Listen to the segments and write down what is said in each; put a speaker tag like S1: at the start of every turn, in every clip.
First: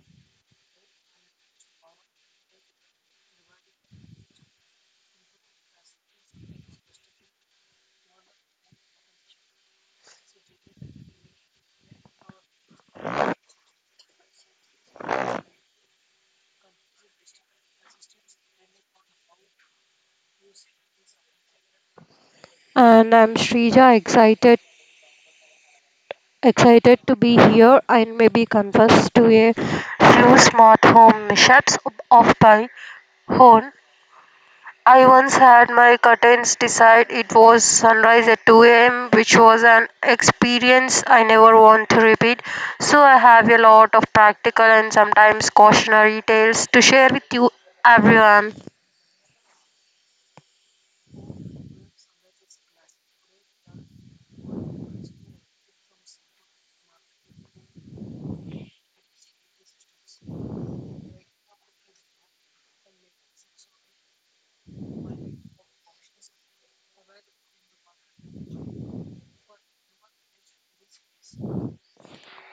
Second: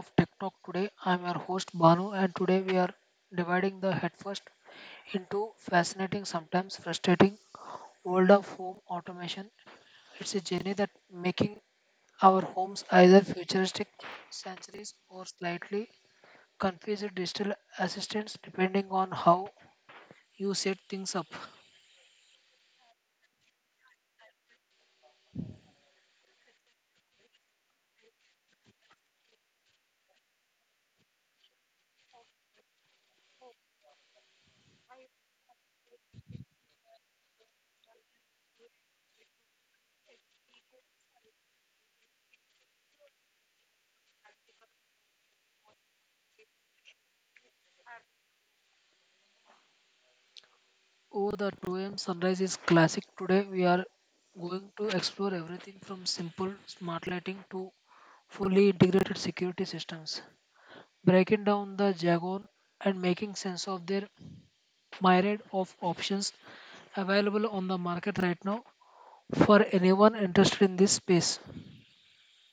S1: of Tech Talk. Today, I'm your host Banu, and today we are dividing the headfirst into fascinating, sometimes frustrating world of home automation. It's a journey that making our homes either futuristic sanctuaries or slightly confused digital assistants, depending on how you set things up.
S2: And I'm Shrija, excited to be here and maybe confess to a few smart home mishaps of my own. I once had my curtains decide it was sunrise at 2 a.m., which was an experience I never want to repeat. So I have a lot of practical and sometimes cautionary tales to share with you, everyone.
S1: Oh, the 2 a.m. sunrise is classic. Today we are going to explore everything from simple smart lighting to fully integrated security systems, breaking down the jargon and making sense of their myriad of options available on the market right now for anyone interested in this space.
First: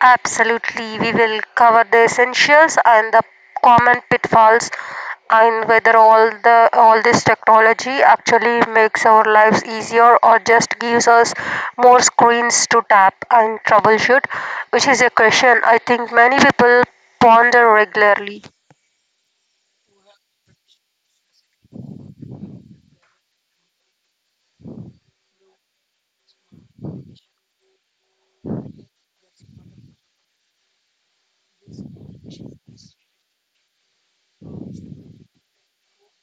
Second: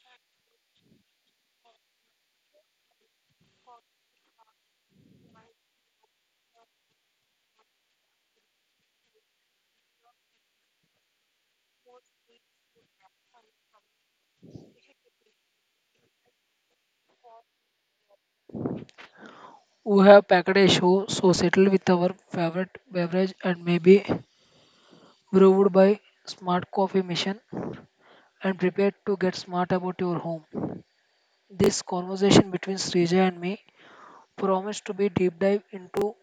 S2: Absolutely, we will cover the essentials and the common pitfalls and whether all the all this technology actually makes our lives easier or just gives us more screens to tap and troubleshoot, which is a question I think many people ponder regularly.
S1: We have packed a show, so settle with our favorite beverage and maybe brewed by Smart Coffee Mission, and prepare to get smart about your home. This conversation between Srija and me promised to be deep dive into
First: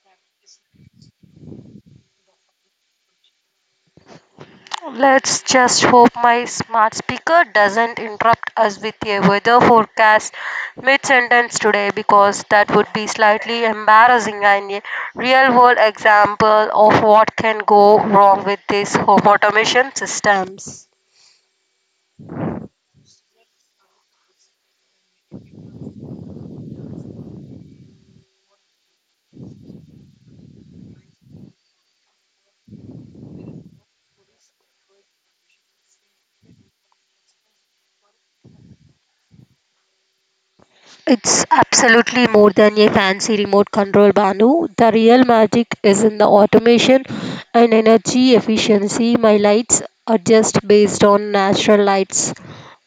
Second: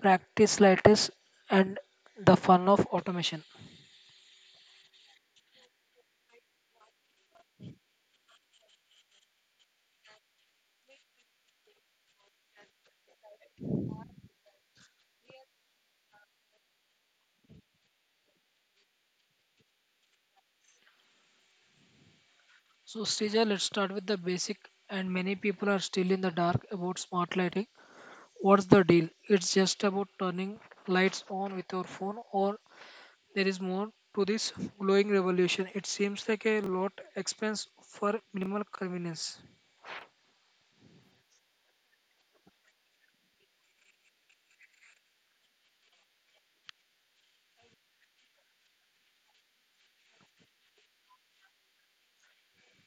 S1: practice latest and the fun of automation.
S2: Let's just hope my smart speaker doesn't interrupt us with a weather forecast mid sentence today because that would be slightly embarrassing and a real world example of what can go wrong with these home automation systems.
S1: So Srija, let's start with the basic, and many people are still in the dark about smart lighting. What's the deal? It's just about turning lights on with your phone, or there is more to this glowing revolution? It seems like a lot expense for minimal convenience.
S2: It's absolutely more than a fancy remote control, Banu. The real magic is in the automation and energy efficiency. My lights are just based on natural lights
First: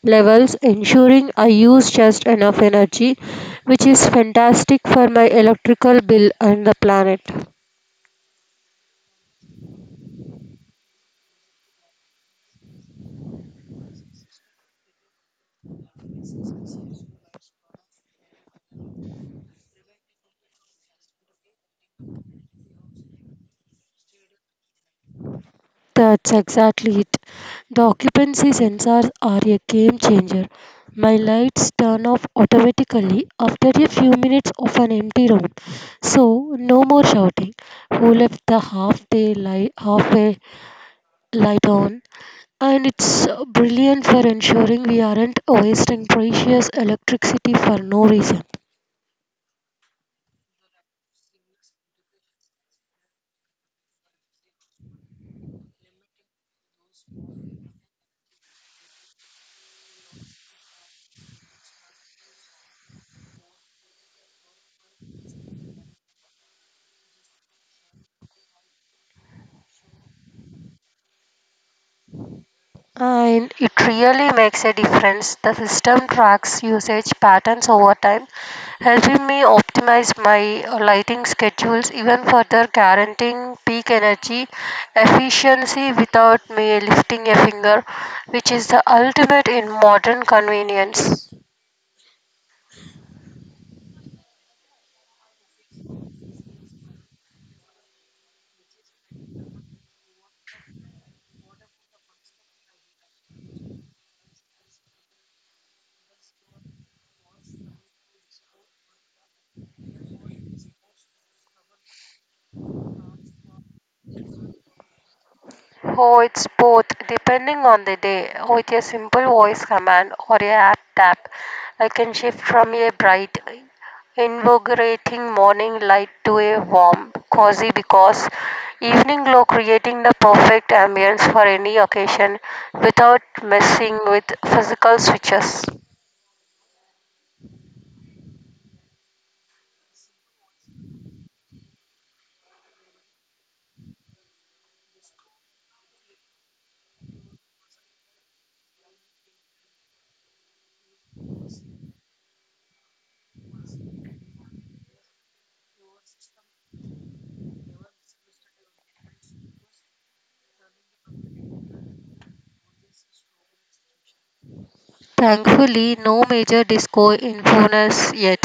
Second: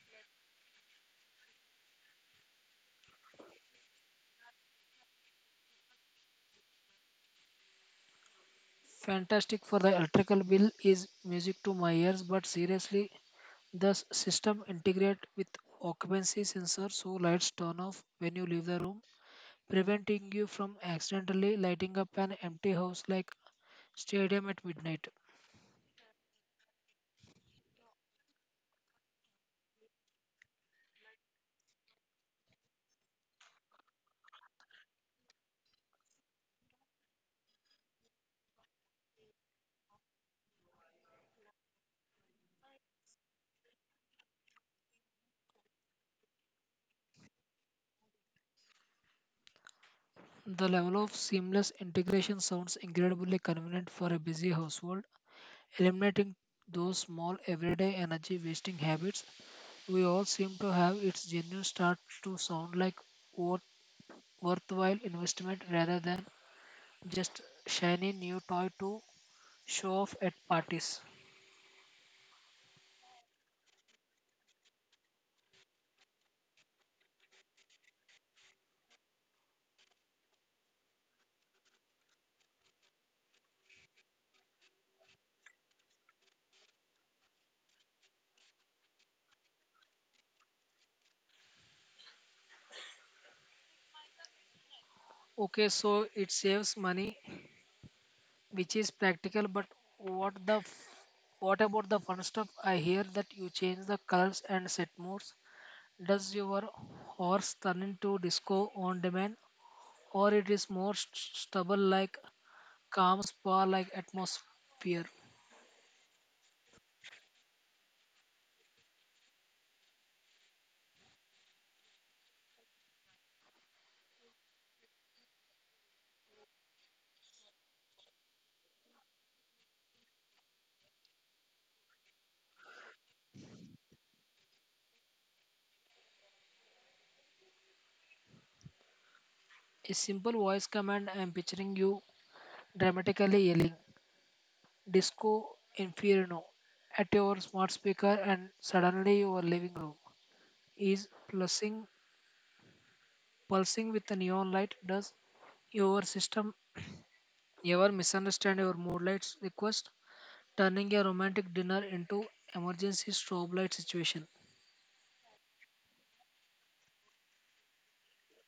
S2: levels, ensuring I use just enough energy, which is fantastic for my electrical bill and the planet.
S1: Fantastic for the electrical bill is music to my ears, but seriously, the system integrate with occupancy sensor so lights turn off when you leave the room, preventing you from accidentally lighting up an empty house like stadium at midnight.
S2: That's exactly it. The occupancy sensors are a game changer. My lights turn off automatically after a few minutes of an empty room. So, no more shouting. Who left the half day light halfway light on? And it's brilliant for ensuring we aren't wasting precious electricity for no reason.
S1: The level of seamless integration sounds incredibly convenient for a busy household, eliminating those small everyday energy wasting habits we all seem to have. Its genuine start to sound like worth- worthwhile investment rather than just shiny new toy to show off at parties.
S2: And it really makes a difference. The system tracks usage patterns over time, helping me optimize my lighting schedules even further, guaranteeing peak energy efficiency without me lifting a finger, which is the ultimate in modern convenience.
S1: Okay, so it saves money, which is practical, but what the f- what about the fun stuff? I hear that you change the colors and set modes. Does your horse turn into disco on demand, or it is more stubble like calm spa like atmosphere?
S2: Oh, it's both, depending on the day. With a simple voice command or a app tap, I can shift from a bright, invigorating morning light to a warm, cozy because evening glow creating the perfect ambience for any occasion without messing with physical switches.
S1: A simple voice command. I'm picturing you dramatically yelling "Disco Inferno" at your smart speaker, and suddenly your living room is pulsing with a neon light. Does your system ever misunderstand your mood lights request, turning a romantic dinner into emergency strobe light situation?
S2: Thankfully, no major disco influence yet.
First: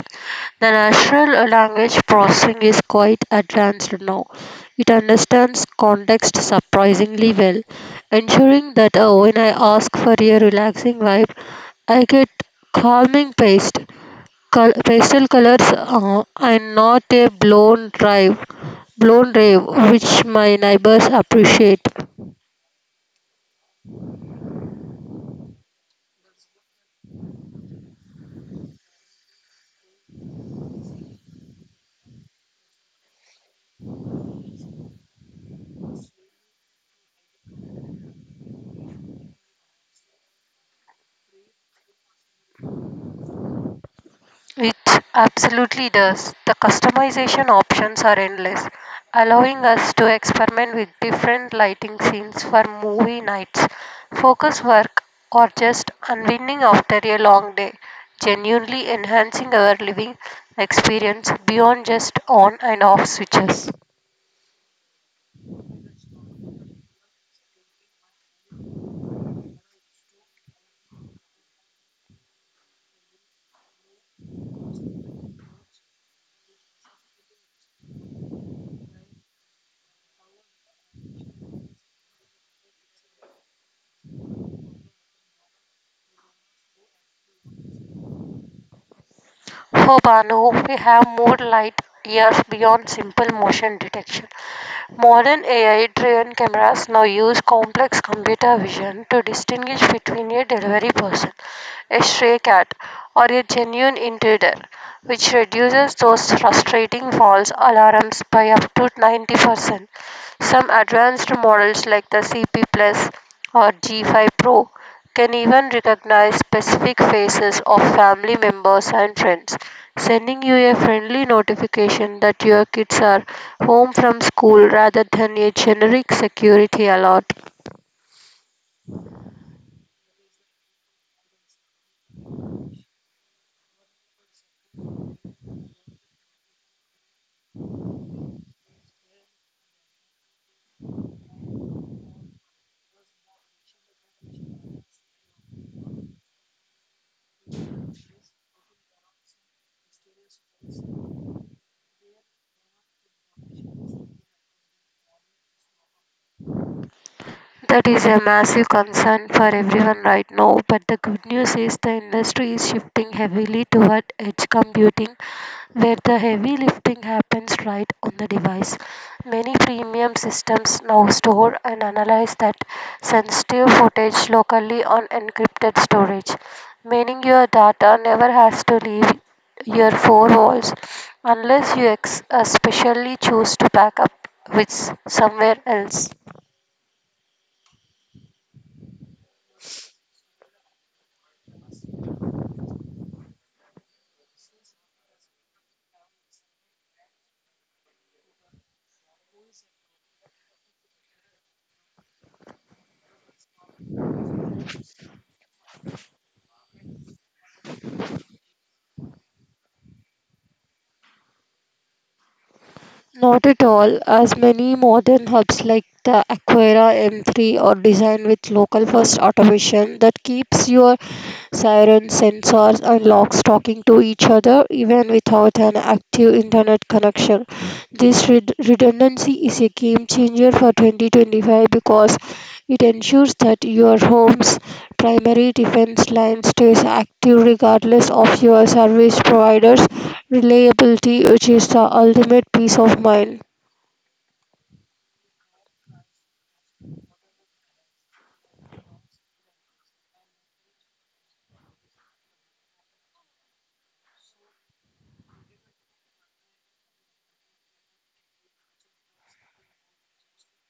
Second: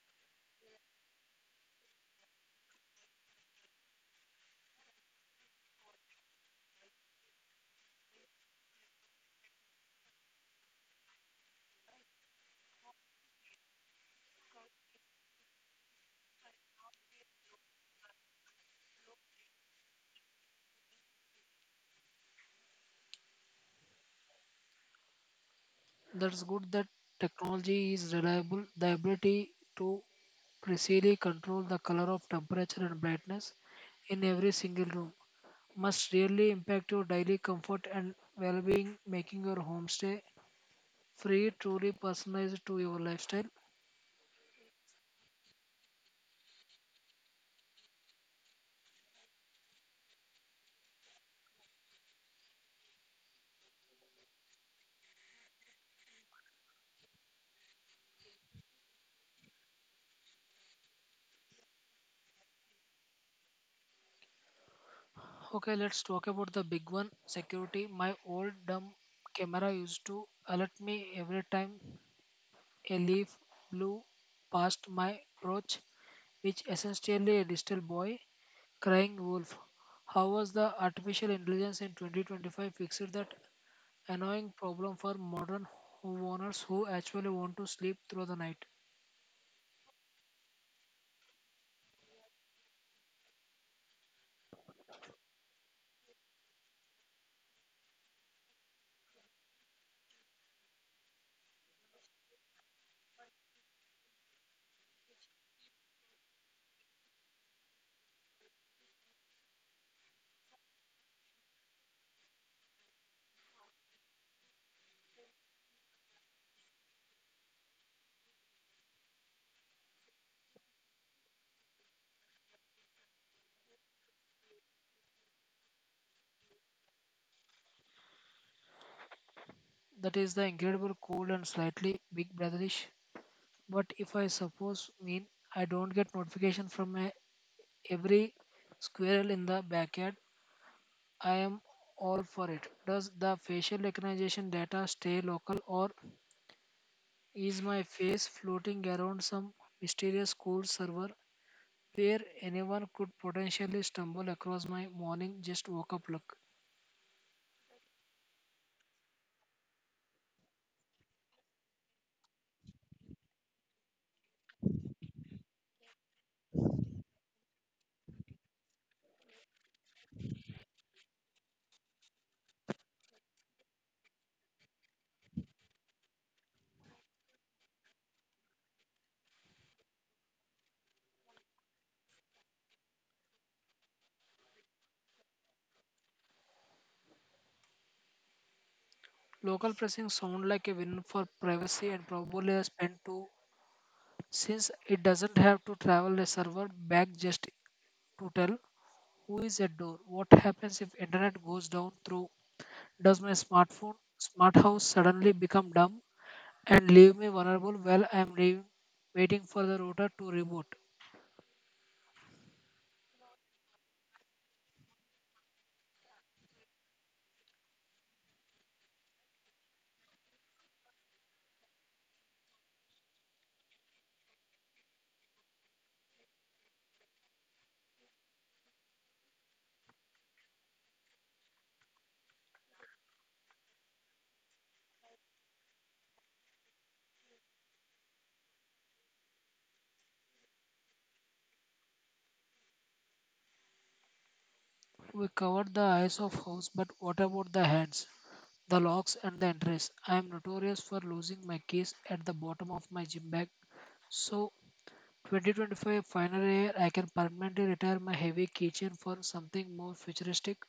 S2: The natural language processing is quite advanced now. It understands context surprisingly well, ensuring that when I ask for a relaxing vibe, I get calming paste, pastel colors, and not a blown rave, which my neighbors appreciate.
S1: That's good that technology is reliable. The ability to precisely control the color of temperature and brightness in every single room must really impact your daily comfort and well-being, making your homestay free truly personalized to your lifestyle.
S2: It absolutely does. The customization options are endless, allowing us to experiment with different lighting scenes for movie nights, focus work, or just unwinding after a long day, genuinely enhancing our living experience beyond just on and off switches.
S1: Okay, let's talk about the big one, security. My old dumb camera used to alert me every time a leaf blew past my porch, which essentially a digital boy crying wolf. How was the artificial intelligence in 2025 fixed that annoying problem for modern homeowners who actually want to sleep through the night?
S2: For Bano, we have more light years beyond simple motion detection. Modern AI driven cameras now use complex computer vision to distinguish between a delivery person, a stray cat, or a genuine intruder, which reduces those frustrating false alarms by up to 90%. Some advanced models like the CP Plus or G5 Pro can even recognize specific faces of family members and friends, sending you a friendly notification that your kids are home from school rather than a generic security alert.
S1: That is the incredible cold and slightly big brotherish. But if I suppose mean I don't get notification from my every squirrel in the backyard, I am all for it. Does the facial recognition data stay local, or is my face floating around some mysterious cold server where anyone could potentially stumble across my morning just woke up look?
S2: That is a massive concern for everyone right now, but the good news is the industry is shifting heavily toward edge computing where the heavy lifting happens right on the device. Many premium systems now store and analyze that sensitive footage locally on encrypted storage, meaning your data never has to leave your four walls unless you specially choose to back up with somewhere else.
S1: Local pressing sound like a win for privacy, and probably a spend too since it doesn't have to travel a server back just to tell who is at door. What happens if internet goes down through? Does my smartphone, smart house suddenly become dumb and leave me vulnerable while I am waiting for the router to reboot?
S2: Not at all, as many modern hubs like the Aquera M3 are designed with local first automation that keeps your sirens, sensors, and logs talking to each other even without an active internet connection. This redundancy is a game changer for 2025 because it ensures that your home's primary defense line stays active regardless of your service providers reliability, which is the ultimate peace of mind.
S1: We covered the eyes of house, but what about the hands, the locks, and the entrance? I am notorious for losing my keys at the bottom of my gym bag. So, 2025 final year, I can permanently retire my heavy keychain for something more futuristic?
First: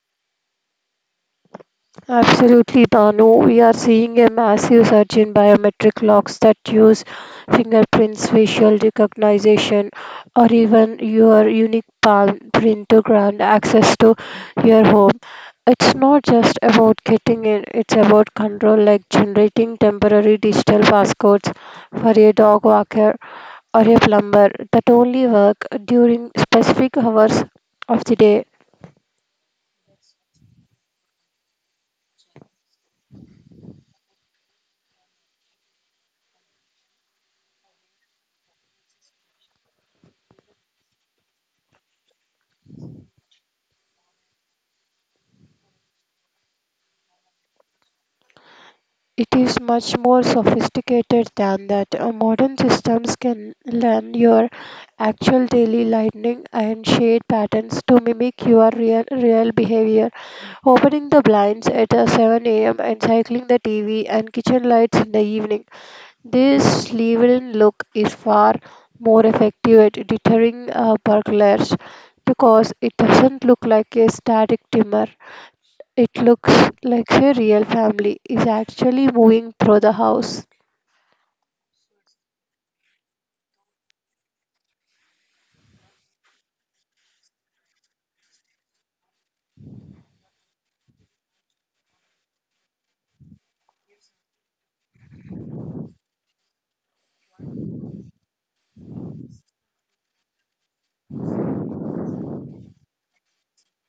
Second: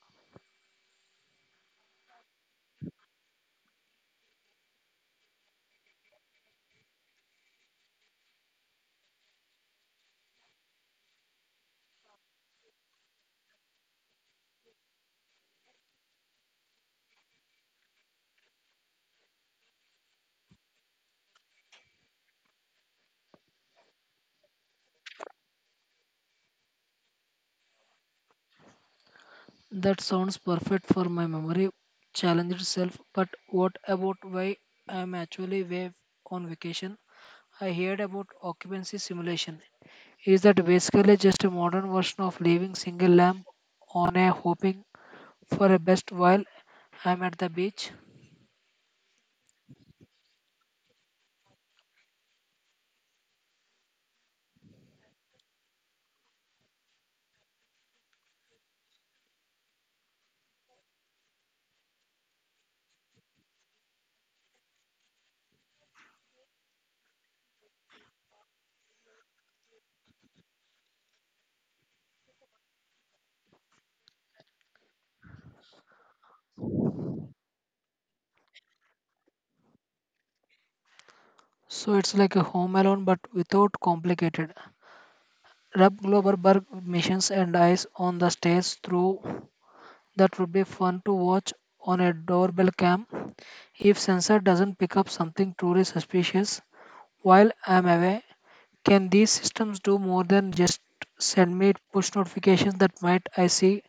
S2: Absolutely, Danu. We are seeing a massive surge in biometric locks that use fingerprints, facial recognition, or even your unique palm print to grant access to your home. It's not just about getting in, it's about control, like generating temporary digital passcodes for a dog walker or a plumber that only work during specific hours of the day.
S1: That sounds perfect for my memory challenge itself, but what about why I'm actually away on vacation? I heard about occupancy simulation. Is that basically just a modern version of leaving single lamp on a hoping for a best while I'm at the beach?
S2: It is much more sophisticated than that. Modern systems can learn your actual daily lightning and shade patterns to mimic your real behavior. Opening the blinds at 7 a.m. and cycling the TV and kitchen lights in the evening. This level look is far more effective at deterring burglars because it doesn't look like a static dimmer. It looks like a real family is actually moving through the house.
S1: So it's like a home alone but without complicated Rub Globerberg missions and eyes on the stairs through? That would be fun to watch on a doorbell cam. If sensor doesn't pick up something truly suspicious while I'm away, can these systems do more than just send me push notifications that might I see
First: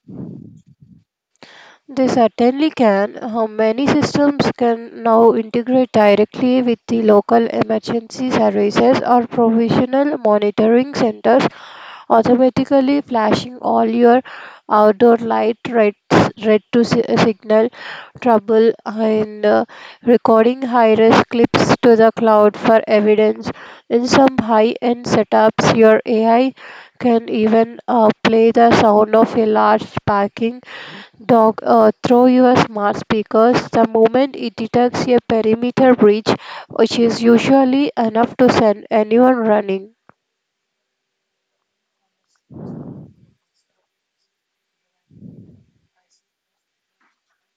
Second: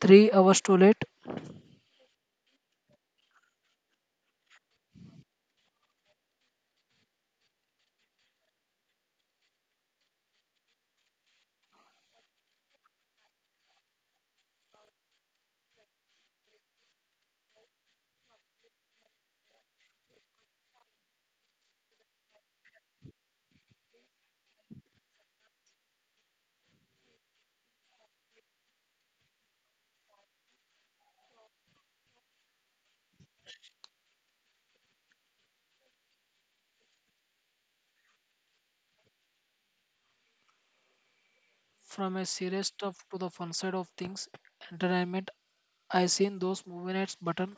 S1: 3 hours too late?
S2: They certainly can. How many systems can now integrate directly with the local emergency services or provisional monitoring centers automatically flashing all your outdoor light red to signal trouble and recording high res clips to the cloud for evidence. In some high end setups, your AI can even play the sound of a large barking dog through your smart speakers the moment it detects a perimeter breach, which is usually enough to send anyone running.
S1: From a serious stuff to the fun side of things, entertainment. I seen those movie nights button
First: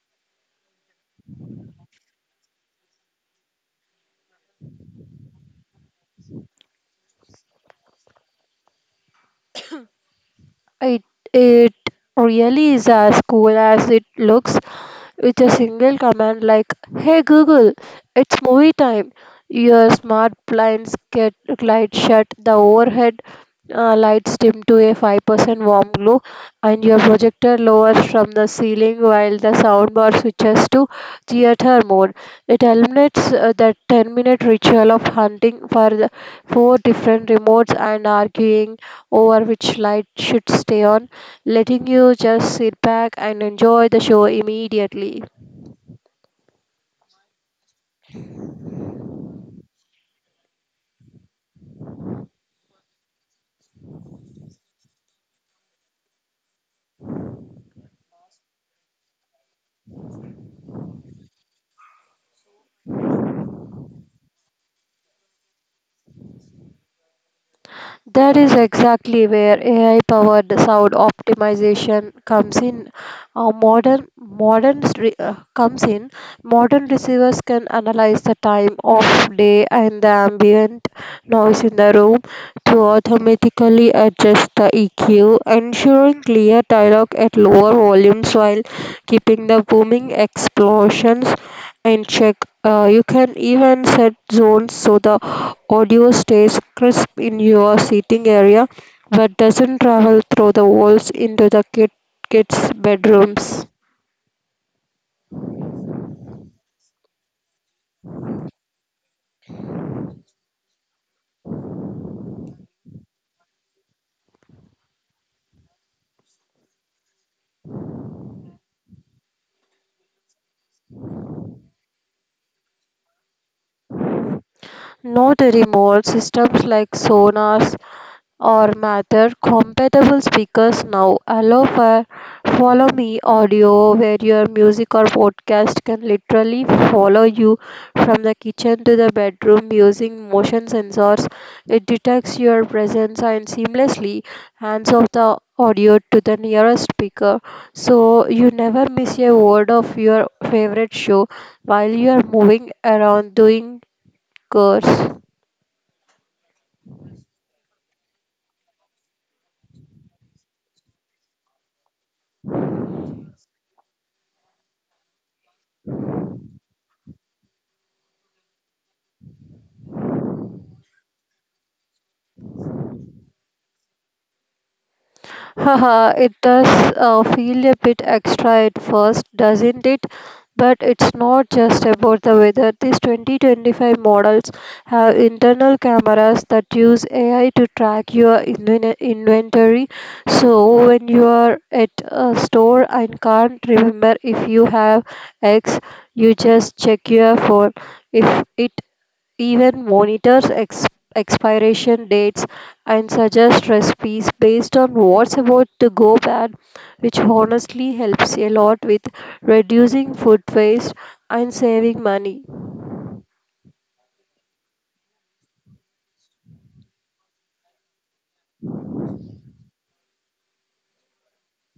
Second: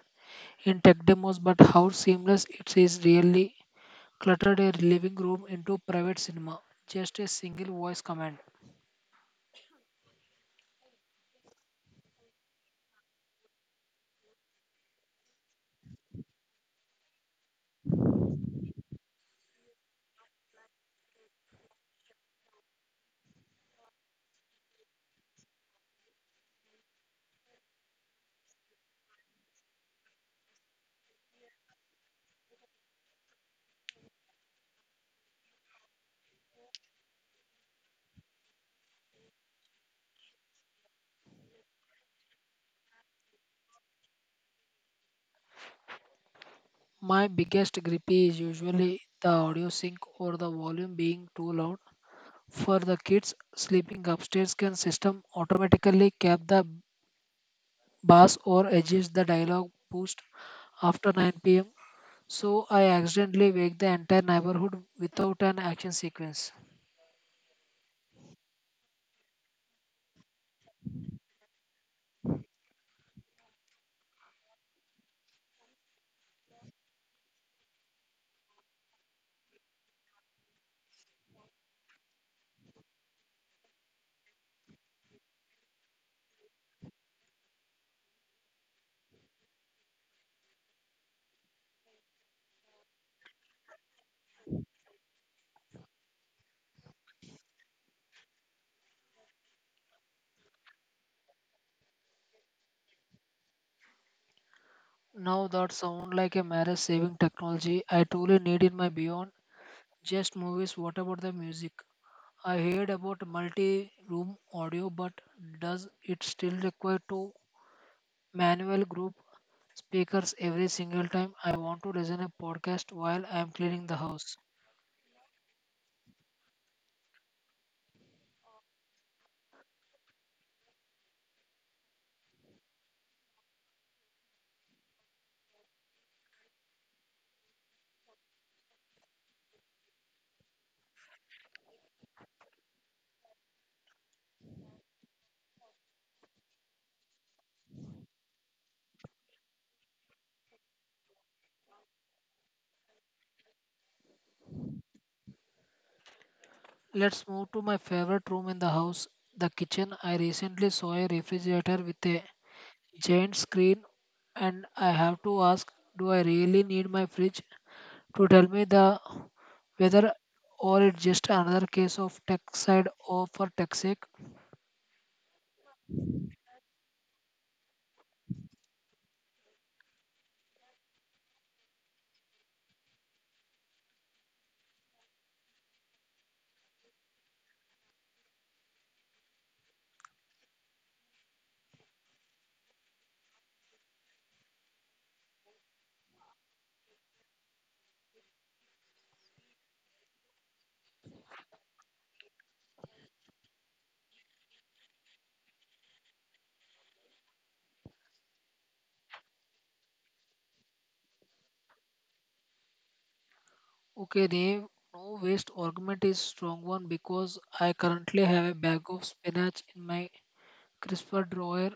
S1: in tech demos, but how seamless it is really cluttered a living room into private cinema? Just a single voice command.
S2: It it really is as cool as it looks with a single command like, "Hey Google, it's movie time." Your smart blinds get glide shut, the overhead lights dim to a 5% warm glow, and your projector lowers from the ceiling while the soundbar switches to theater mode. It eliminates the 10-minute ritual of hunting for the four different remotes and arguing over which light should stay on letting you just sit back and enjoy the show immediately.
S1: My biggest gripe is usually the audio sync or the volume being too loud. For the kids sleeping upstairs, can system automatically cap the bass or adjust the dialogue boost after 9 p.m. so I accidentally wake the entire neighborhood without an action sequence?
S2: That is exactly where AI powered sound optimization comes in. Uh, modern modern re- uh, comes in. Modern receivers can analyze the time of day and the ambient noise in the room to automatically adjust the EQ, ensuring clear dialogue at lower volumes while keeping the booming explosions in check. You can even set zones so the audio stays crisp in your sitting area but doesn't travel through the walls into the kids' bedrooms.
S1: Now that sound like a marriage saving technology I truly need in my beyond just movies. What about the music? I heard about multi room audio, but does it still require to manual group speakers every single time I want to listen a podcast while I am cleaning the house?
S2: Not remote systems like sonars or Matter compatible speakers now allow for Follow Me audio where your music or podcast can literally follow you from the kitchen to the bedroom using motion sensors. It detects your presence and seamlessly hands off the audio to the nearest speaker so you never miss a word of your favorite show while you are moving around doing chores.
S1: Let's move to my favorite room in the house, the kitchen. I recently saw a refrigerator with a giant screen, and I have to ask, do I really need my fridge to tell me the whether, or it's just another case of tech side or for toxic?
S2: Haha, it does feel a bit extra at first, doesn't it? But it's not just about the weather. These 2025 models have internal cameras that use AI to track your inventory. So when you are at a store and can't remember if you have X, you just check your phone. If it even monitors expiration dates and suggests recipes based on what's about to go bad, which honestly helps a lot with reducing food waste and saving money.
S1: Okay, Dave, no waste argument is strong one because I currently have a bag of spinach in my crisper drawer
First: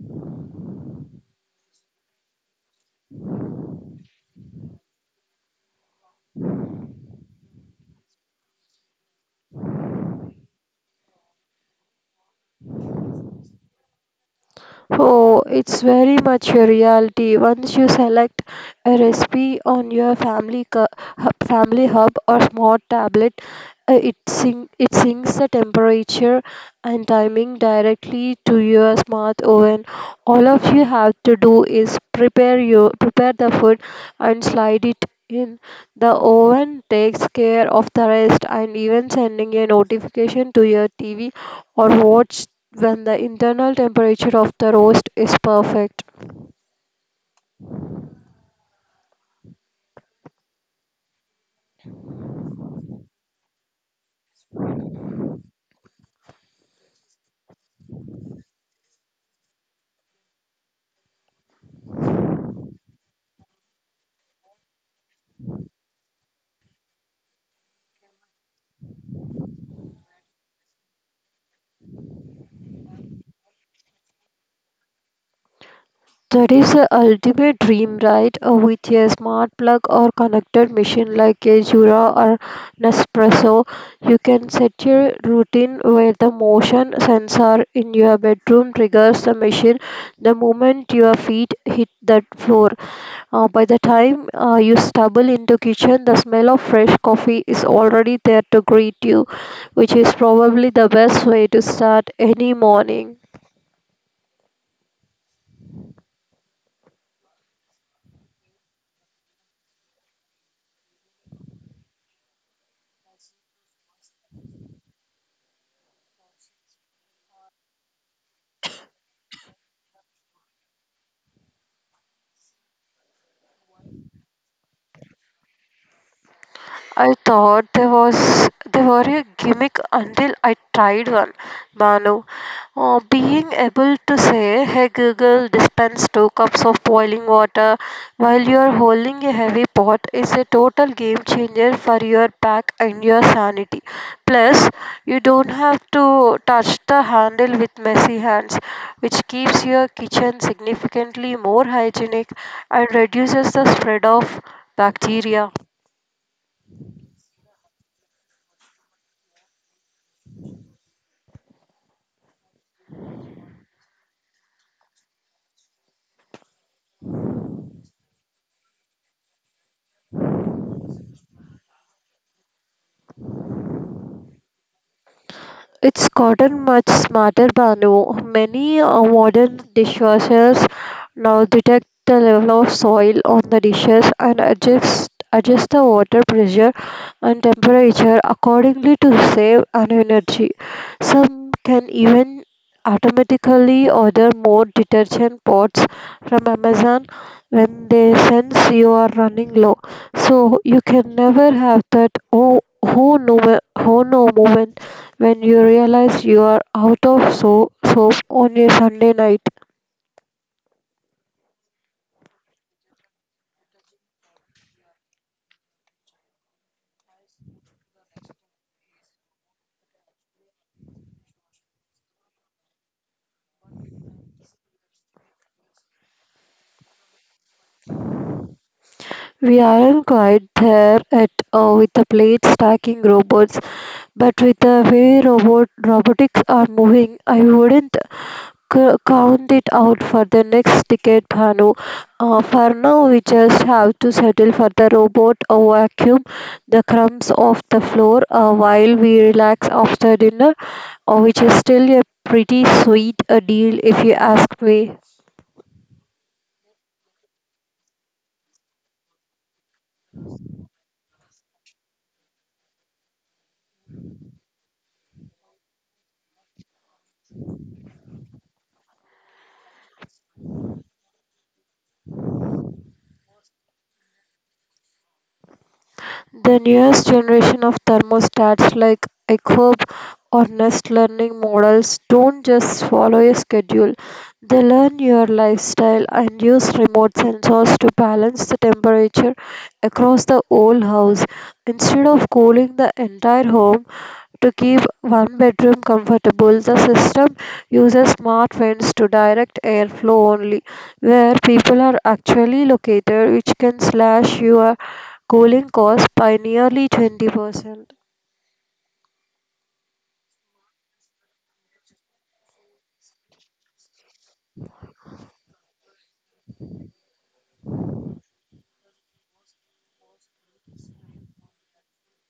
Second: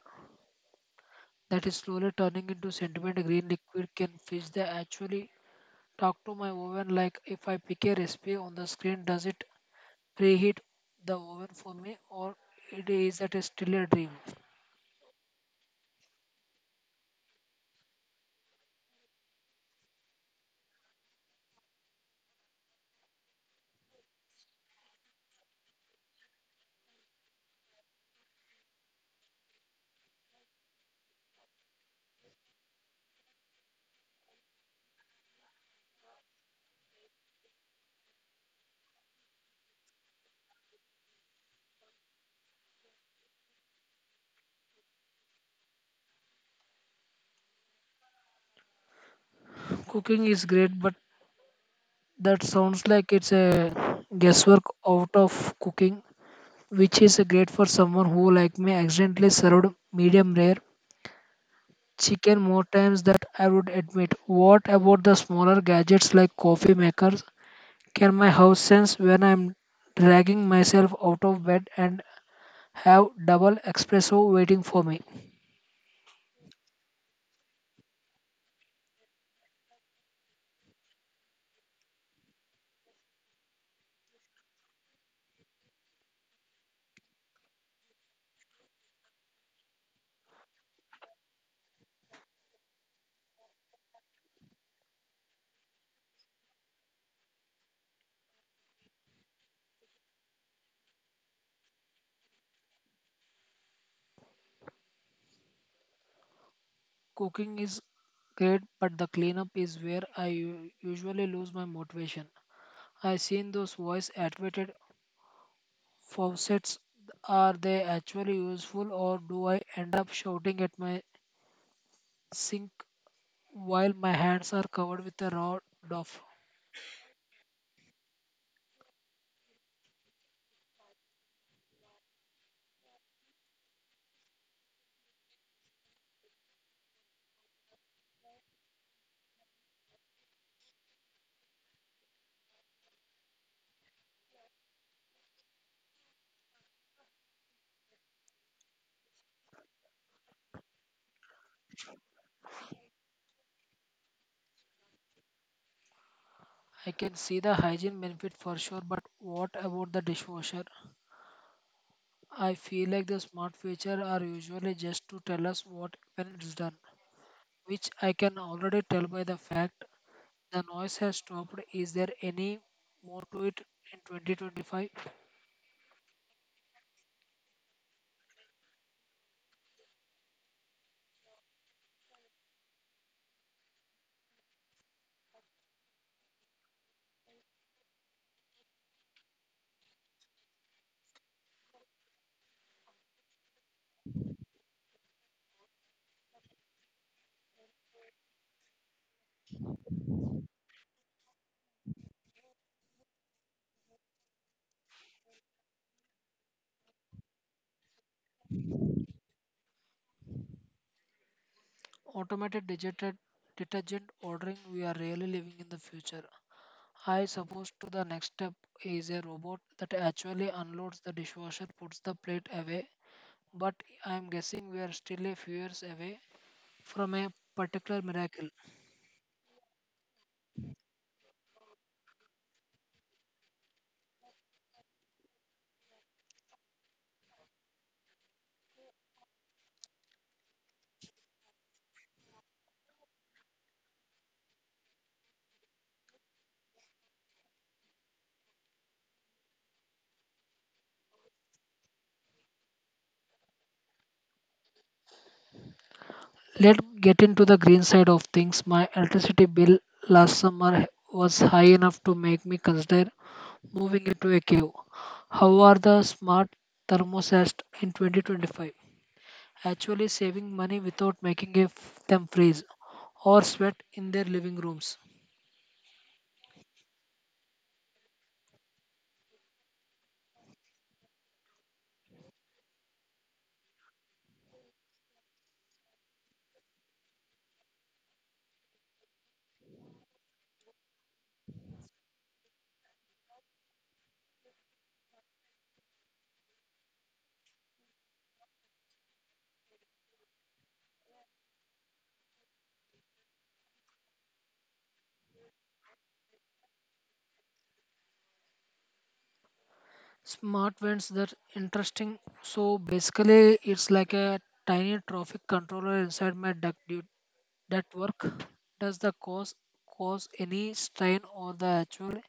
S1: that is slowly turning into sentiment green liquid. Can fish that actually talk to my oven, like if I pick a recipe on the screen does it preheat the oven for me, or it is that is still a dream?
S2: Oh, it's very much a reality. Once you select a recipe on your hub, family hub or smart tablet, it syncs the temperature and timing directly to your smart oven. All of you have to do is prepare the food and slide it in. The oven takes care of the rest and even sending a notification to your TV or watch when the internal temperature of the roast is perfect.
S1: Cooking is great but that sounds like it's a guesswork out of cooking, which is great for someone who, like me, accidentally served medium rare chicken more times than I would admit. What about the smaller gadgets like coffee makers? Can my house sense when I'm dragging myself out of bed and have double espresso waiting for me?
S2: That is the ultimate dream, right? With a smart plug or connected machine like a Jura or Nespresso, you can set your routine where the motion sensor in your bedroom triggers the machine the moment your feet hit that floor. By the time you stumble into kitchen, the smell of fresh coffee is already there to greet you, which is probably the best way to start any morning.
S1: Cooking is great, but the cleanup is where I usually lose my motivation. I seen those voice activated faucets. Are they actually useful, or do I end up shouting at my sink while my hands are covered with a rod of?
S2: I thought there was they were a gimmick until I tried one. Manu, being able to say, "Hey Google, dispense two cups of boiling water," while you are holding a heavy pot is a total game changer for your back and your sanity. Plus, you don't have to touch the handle with messy hands, which keeps your kitchen significantly more hygienic and reduces the spread of bacteria.
S1: I can see the hygiene benefit for sure, but what about the dishwasher? I feel like the smart feature are usually just to tell us what when it's done, which I can already tell by the fact the noise has stopped. Is there any more to it in 2025?
S2: It's gotten much smarter, Banu. Many modern dishwashers now detect the level of soil on the dishes and adjust the water pressure and temperature accordingly to save an energy. Some can even automatically order more detergent pots from Amazon when they sense you are running low. So you can never have that oh no moment when you realize you are out of soap on a Sunday night.
S1: Automated digital detergent ordering, we are really living in the future. I suppose to the next step is a robot that actually unloads the dishwasher, puts the plate away, but I'm guessing we are still a few years away from a particular miracle.
S2: We aren't quite there at with the plate stacking robots, but with the way robotics are moving, I wouldn't count it out for the next decade, Bhanu. For now, we just have to settle for the robot vacuum, the crumbs off the floor while we relax after dinner, which is still a pretty sweet a deal if you ask me.
S1: Let's get into the green side of things. My electricity bill last summer was high enough to make me consider moving into a cave. How are the smart thermostats in 2025 actually saving money without making them freeze or sweat in their living rooms?
S2: The newest generation of thermostats like Echo or Nest Learning models don't just follow a schedule. They learn your lifestyle and use remote sensors to balance the temperature across the whole house. Instead of cooling the entire home to keep one bedroom comfortable, the system uses smart vents to direct airflow only where people are actually located, which can slash your cooling costs by nearly 20%.
S1: Smart vents, that interesting. So basically, it's like a tiny traffic controller inside my duct dude. That work. Does the cause any strain on the actual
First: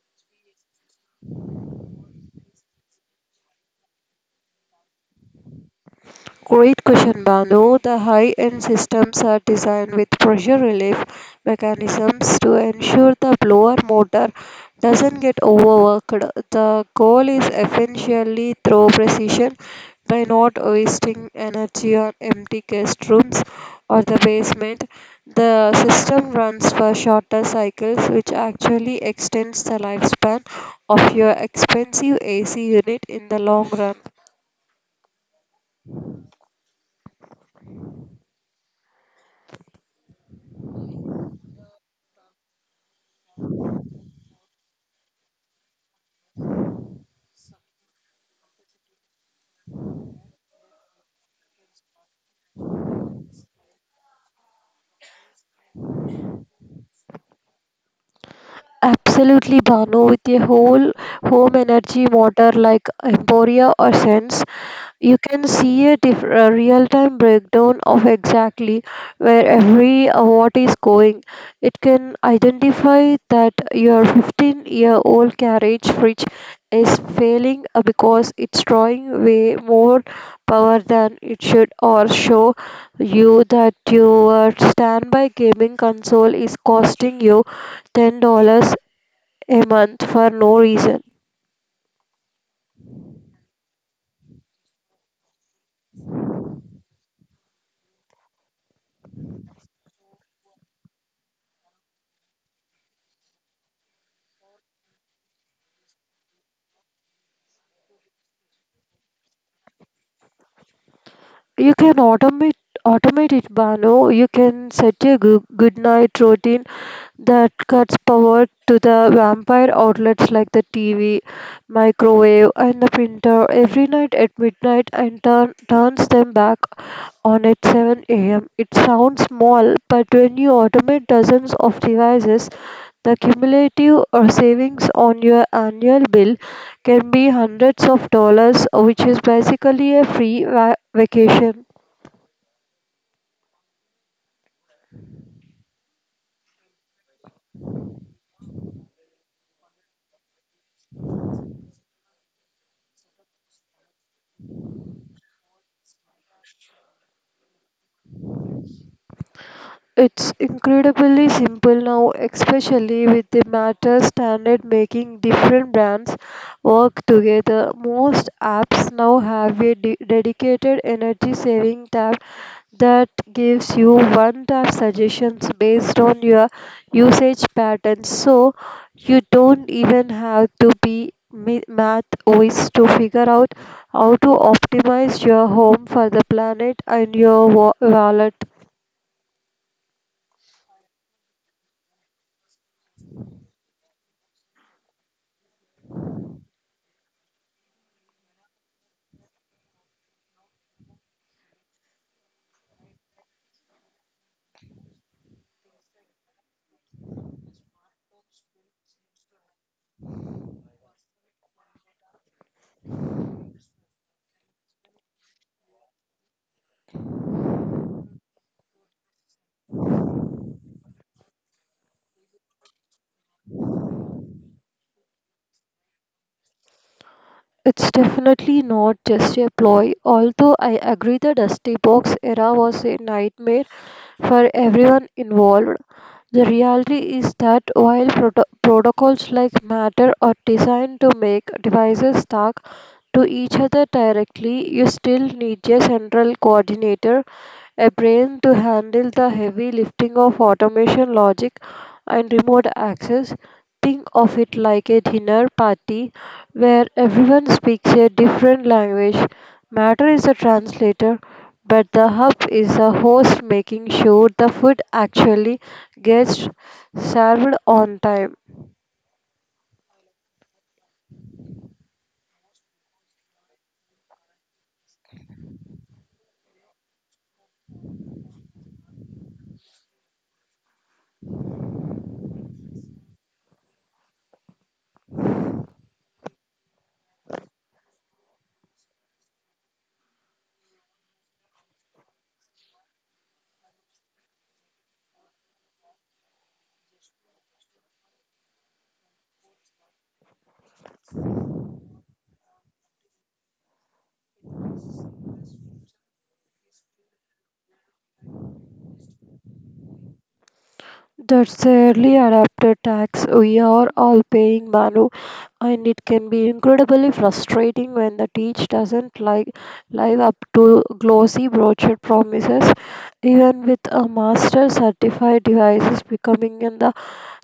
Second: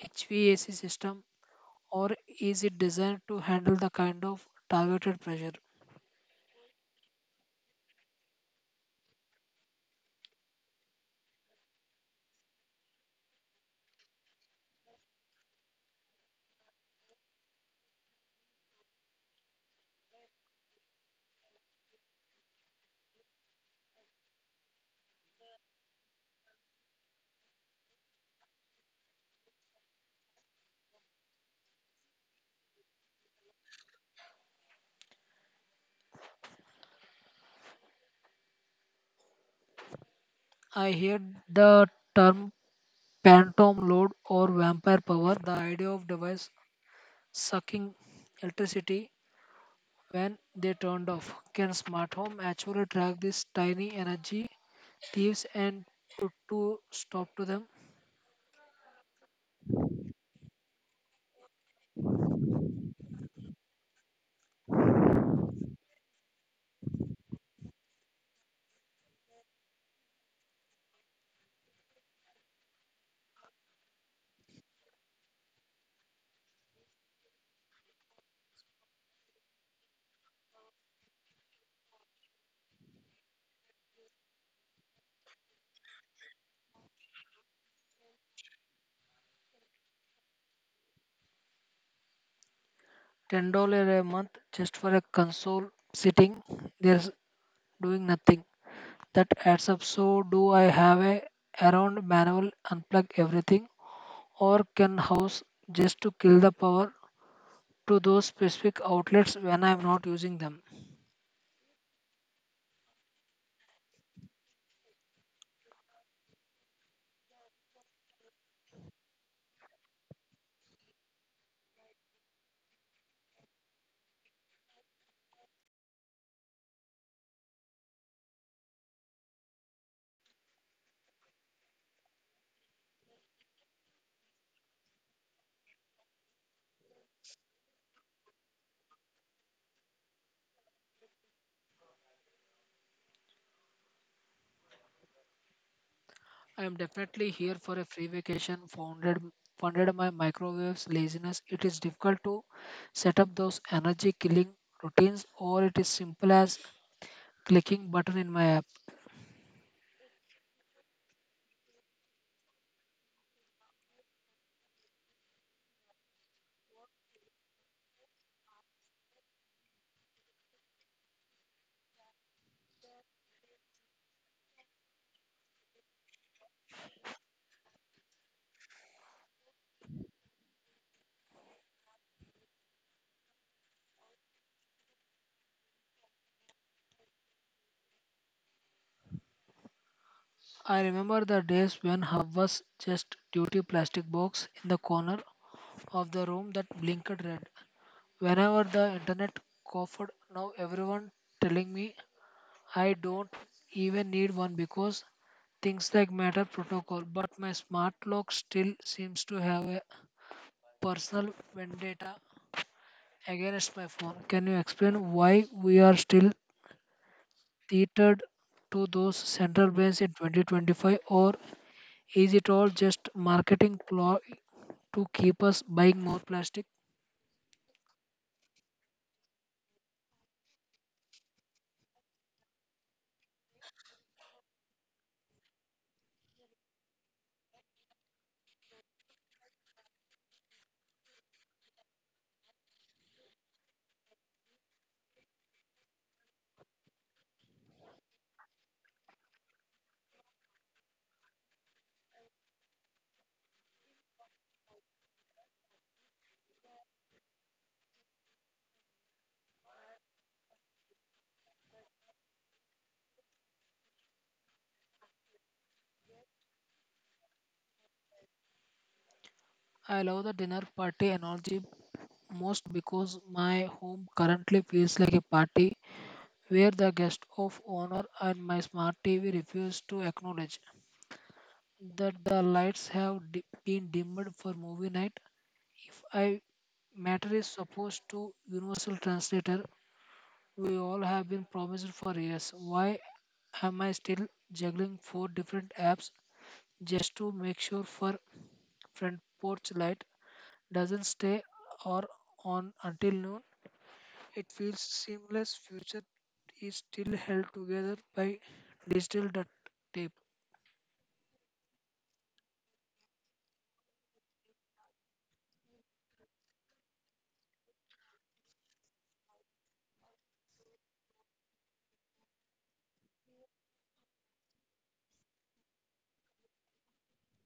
S1: HVAC system, or is it designed to handle the kind of targeted pressure?
S2: Great question, Banu. The high-end systems are designed with pressure relief mechanisms to ensure the blower motor doesn't get overworked. The goal is essentially throw precision by not wasting energy on empty guest rooms or the basement. The system runs for shorter cycles, which actually extends the lifespan of your expensive AC unit in the long run.
S1: I hear the term phantom load or vampire power. The idea of device sucking electricity when they turned off. Can smart home actually track these tiny energy thieves and put to stop to them?
S2: Absolutely, Bhanu. With a whole home energy motor like Emporia or Sense, you can see a real-time breakdown of exactly where every watt is going. It can identify that your 15-year-old carriage fridge is failing because it's drawing way more power than it should, or show you that your standby gaming console is costing you $10 a month for no reason.
S1: $10 a month just for a console sitting there's doing nothing. That adds up. So do I have a around manual unplug everything, or can house just to kill the power to those specific outlets when I'm not using them?
S2: You can automate it, Bano. You can set a good night routine that cuts power to the vampire outlets like the TV, microwave, and the printer every night at midnight and turns them back on at 7 a.m. It sounds small, but when you automate dozens of devices, the cumulative savings on your annual bill can be hundreds of dollars, which is basically a free vacation.
S1: I am definitely here for a free vacation founded funded my microwave's laziness. It is difficult to set up those energy killing routines, or it is simple as clicking button in my app?
S2: It's incredibly simple now, especially with the matter standard making different brands work together. Most apps now have a dedicated energy saving tab that gives you one tap suggestions based on your usage patterns. So you don't even have to be math whiz to figure out how to optimize your home for the planet and your wallet.
S1: I remember the days when hub was just duty plastic box in the corner of the room that blinked red whenever the internet coughed. Now everyone telling me I don't even need one because things like Matter Protocol, but my smart lock still seems to have a personal vendetta against my phone. Can you explain why we are still teetered to those central banks in 2025, or is it all just marketing ploy to keep us buying more plastic?
S2: It's definitely not just a ploy, although I agree the Dusty Box era was a nightmare for everyone involved. The reality is that while protocols like Matter are designed to make devices talk to each other directly, you still need a central coordinator, a brain to handle the heavy lifting of automation logic and remote access. Think of it like a dinner party where everyone speaks a different language. Matter is a translator, but the hub is the host making sure the food actually gets served on time.
S1: I love the dinner party analogy most because my home currently feels like a party where the guest of honor and my smart TV refused to acknowledge that the lights have been dimmed for movie night. If I matter is supposed to universal translator we all have been promised for years. Why am I still juggling four different apps just to make sure for front porch light doesn't stay or on until noon? It feels seamless. Future is still held together by digital duct tape.
S2: That's early adapted tax we are all paying, Manu, and it can be incredibly frustrating when the teach doesn't like live up to glossy brochure promises. Even with a master certified devices becoming in the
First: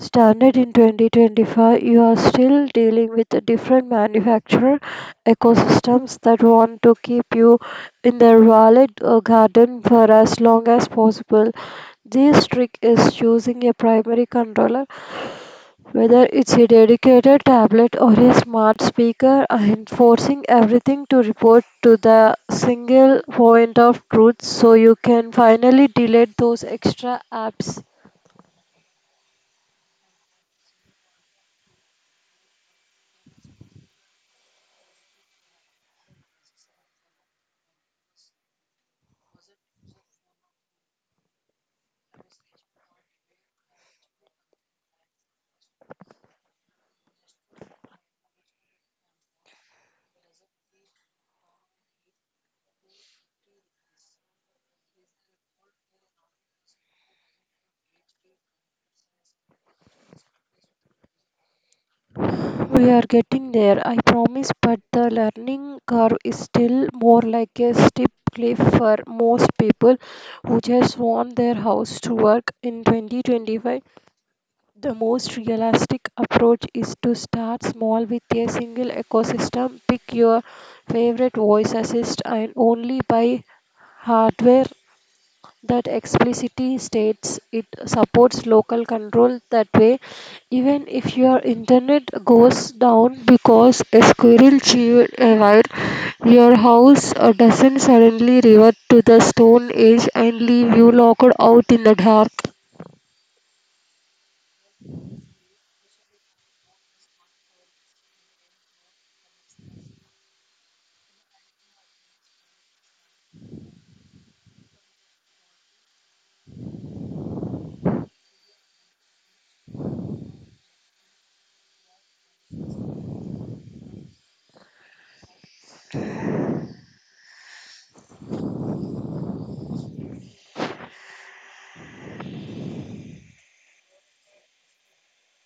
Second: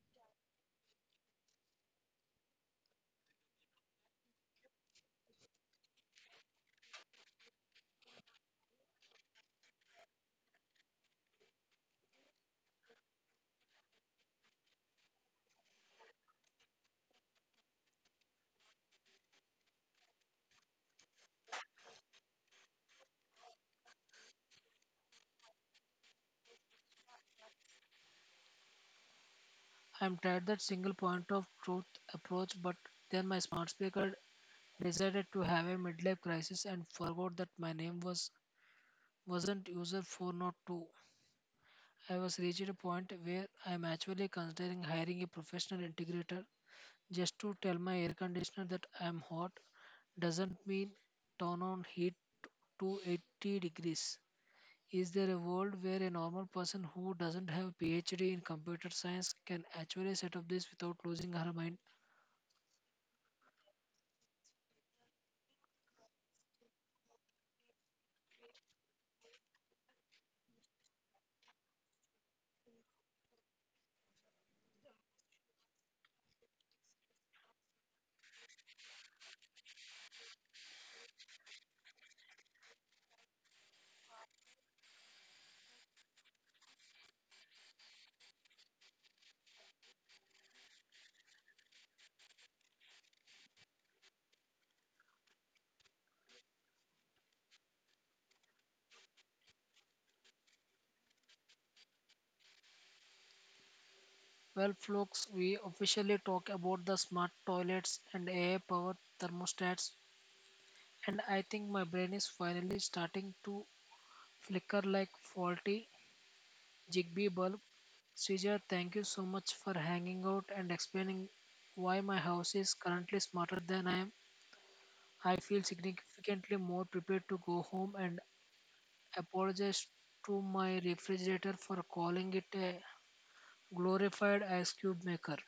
S2: standard in 2025, you are still dealing with the different manufacturer ecosystems that want to keep you in their wallet or garden for as long as possible. This trick is choosing a primary controller, whether it's a dedicated tablet or a smart speaker, and forcing everything to report to the single point of truth so you can finally delete those extra apps.
S1: I'm tired that single point of truth approach, but then my smart speaker decided to have a midlife crisis and forgot that my name wasn't user 402. I was reached a point where I'm actually considering hiring a professional integrator just to tell my air conditioner that I'm hot doesn't mean turn on heat to 80 degrees. Is there a world where a normal person who doesn't have a PhD in computer science can actually set up this without losing her mind?
S2: We are getting there, I promise, but the learning curve is still more like a steep cliff for most people who just want their house to work in 2025. The most realistic approach is to start small with a single ecosystem. Pick your favorite voice assist and only buy hardware that explicitly states it supports local control. That way, even if your internet goes down because a squirrel chewed a wire, your house doesn't suddenly revert to the stone age and leave you locked out in the dark.
S1: Well, folks, we officially talk about the smart toilets and AI-powered thermostats, and I think my brain is finally starting to flicker like faulty Zigbee bulb. Srija, thank you so much for hanging out and explaining why my house is currently smarter than I am. I feel significantly more prepared to go home and apologize to my refrigerator for calling it a glorified ice cube maker.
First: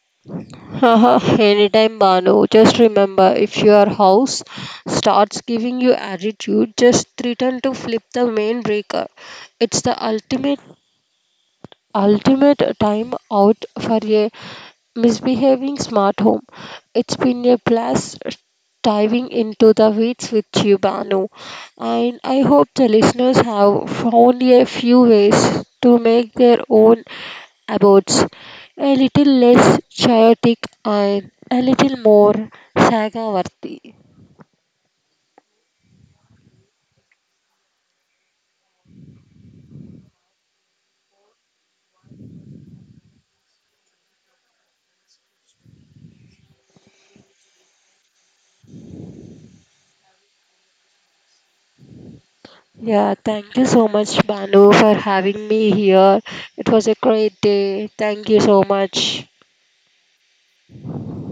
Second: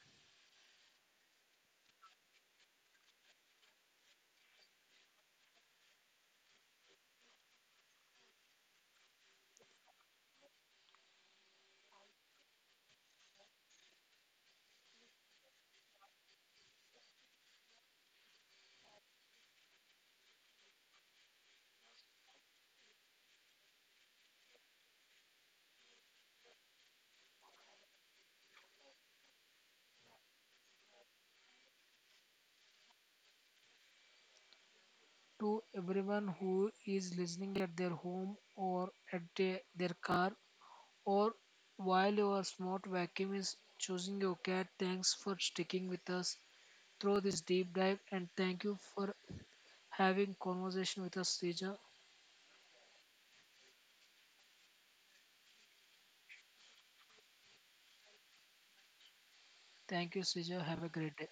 S2: Haha, anytime, Banu. Just remember, if your house starts giving you attitude, just threaten to flip the main breaker. It's the ultimate time out for a misbehaving smart home. It's been a blast diving into the weeds with you, Banu, and I hope the listeners have found a few ways to make their own abodes a little less chaotic and a little more saga worthy.
S1: To everyone who is listening at their home or at their car or while your smart vacuum is choosing your cat, thanks for sticking with us through this deep dive, and thank you for having conversation with us, Sija.
S2: Yeah, thank you so much, Banu, for having me here. It was a great day. Thank you so much.
S1: Thank you, Sija. Have a great day.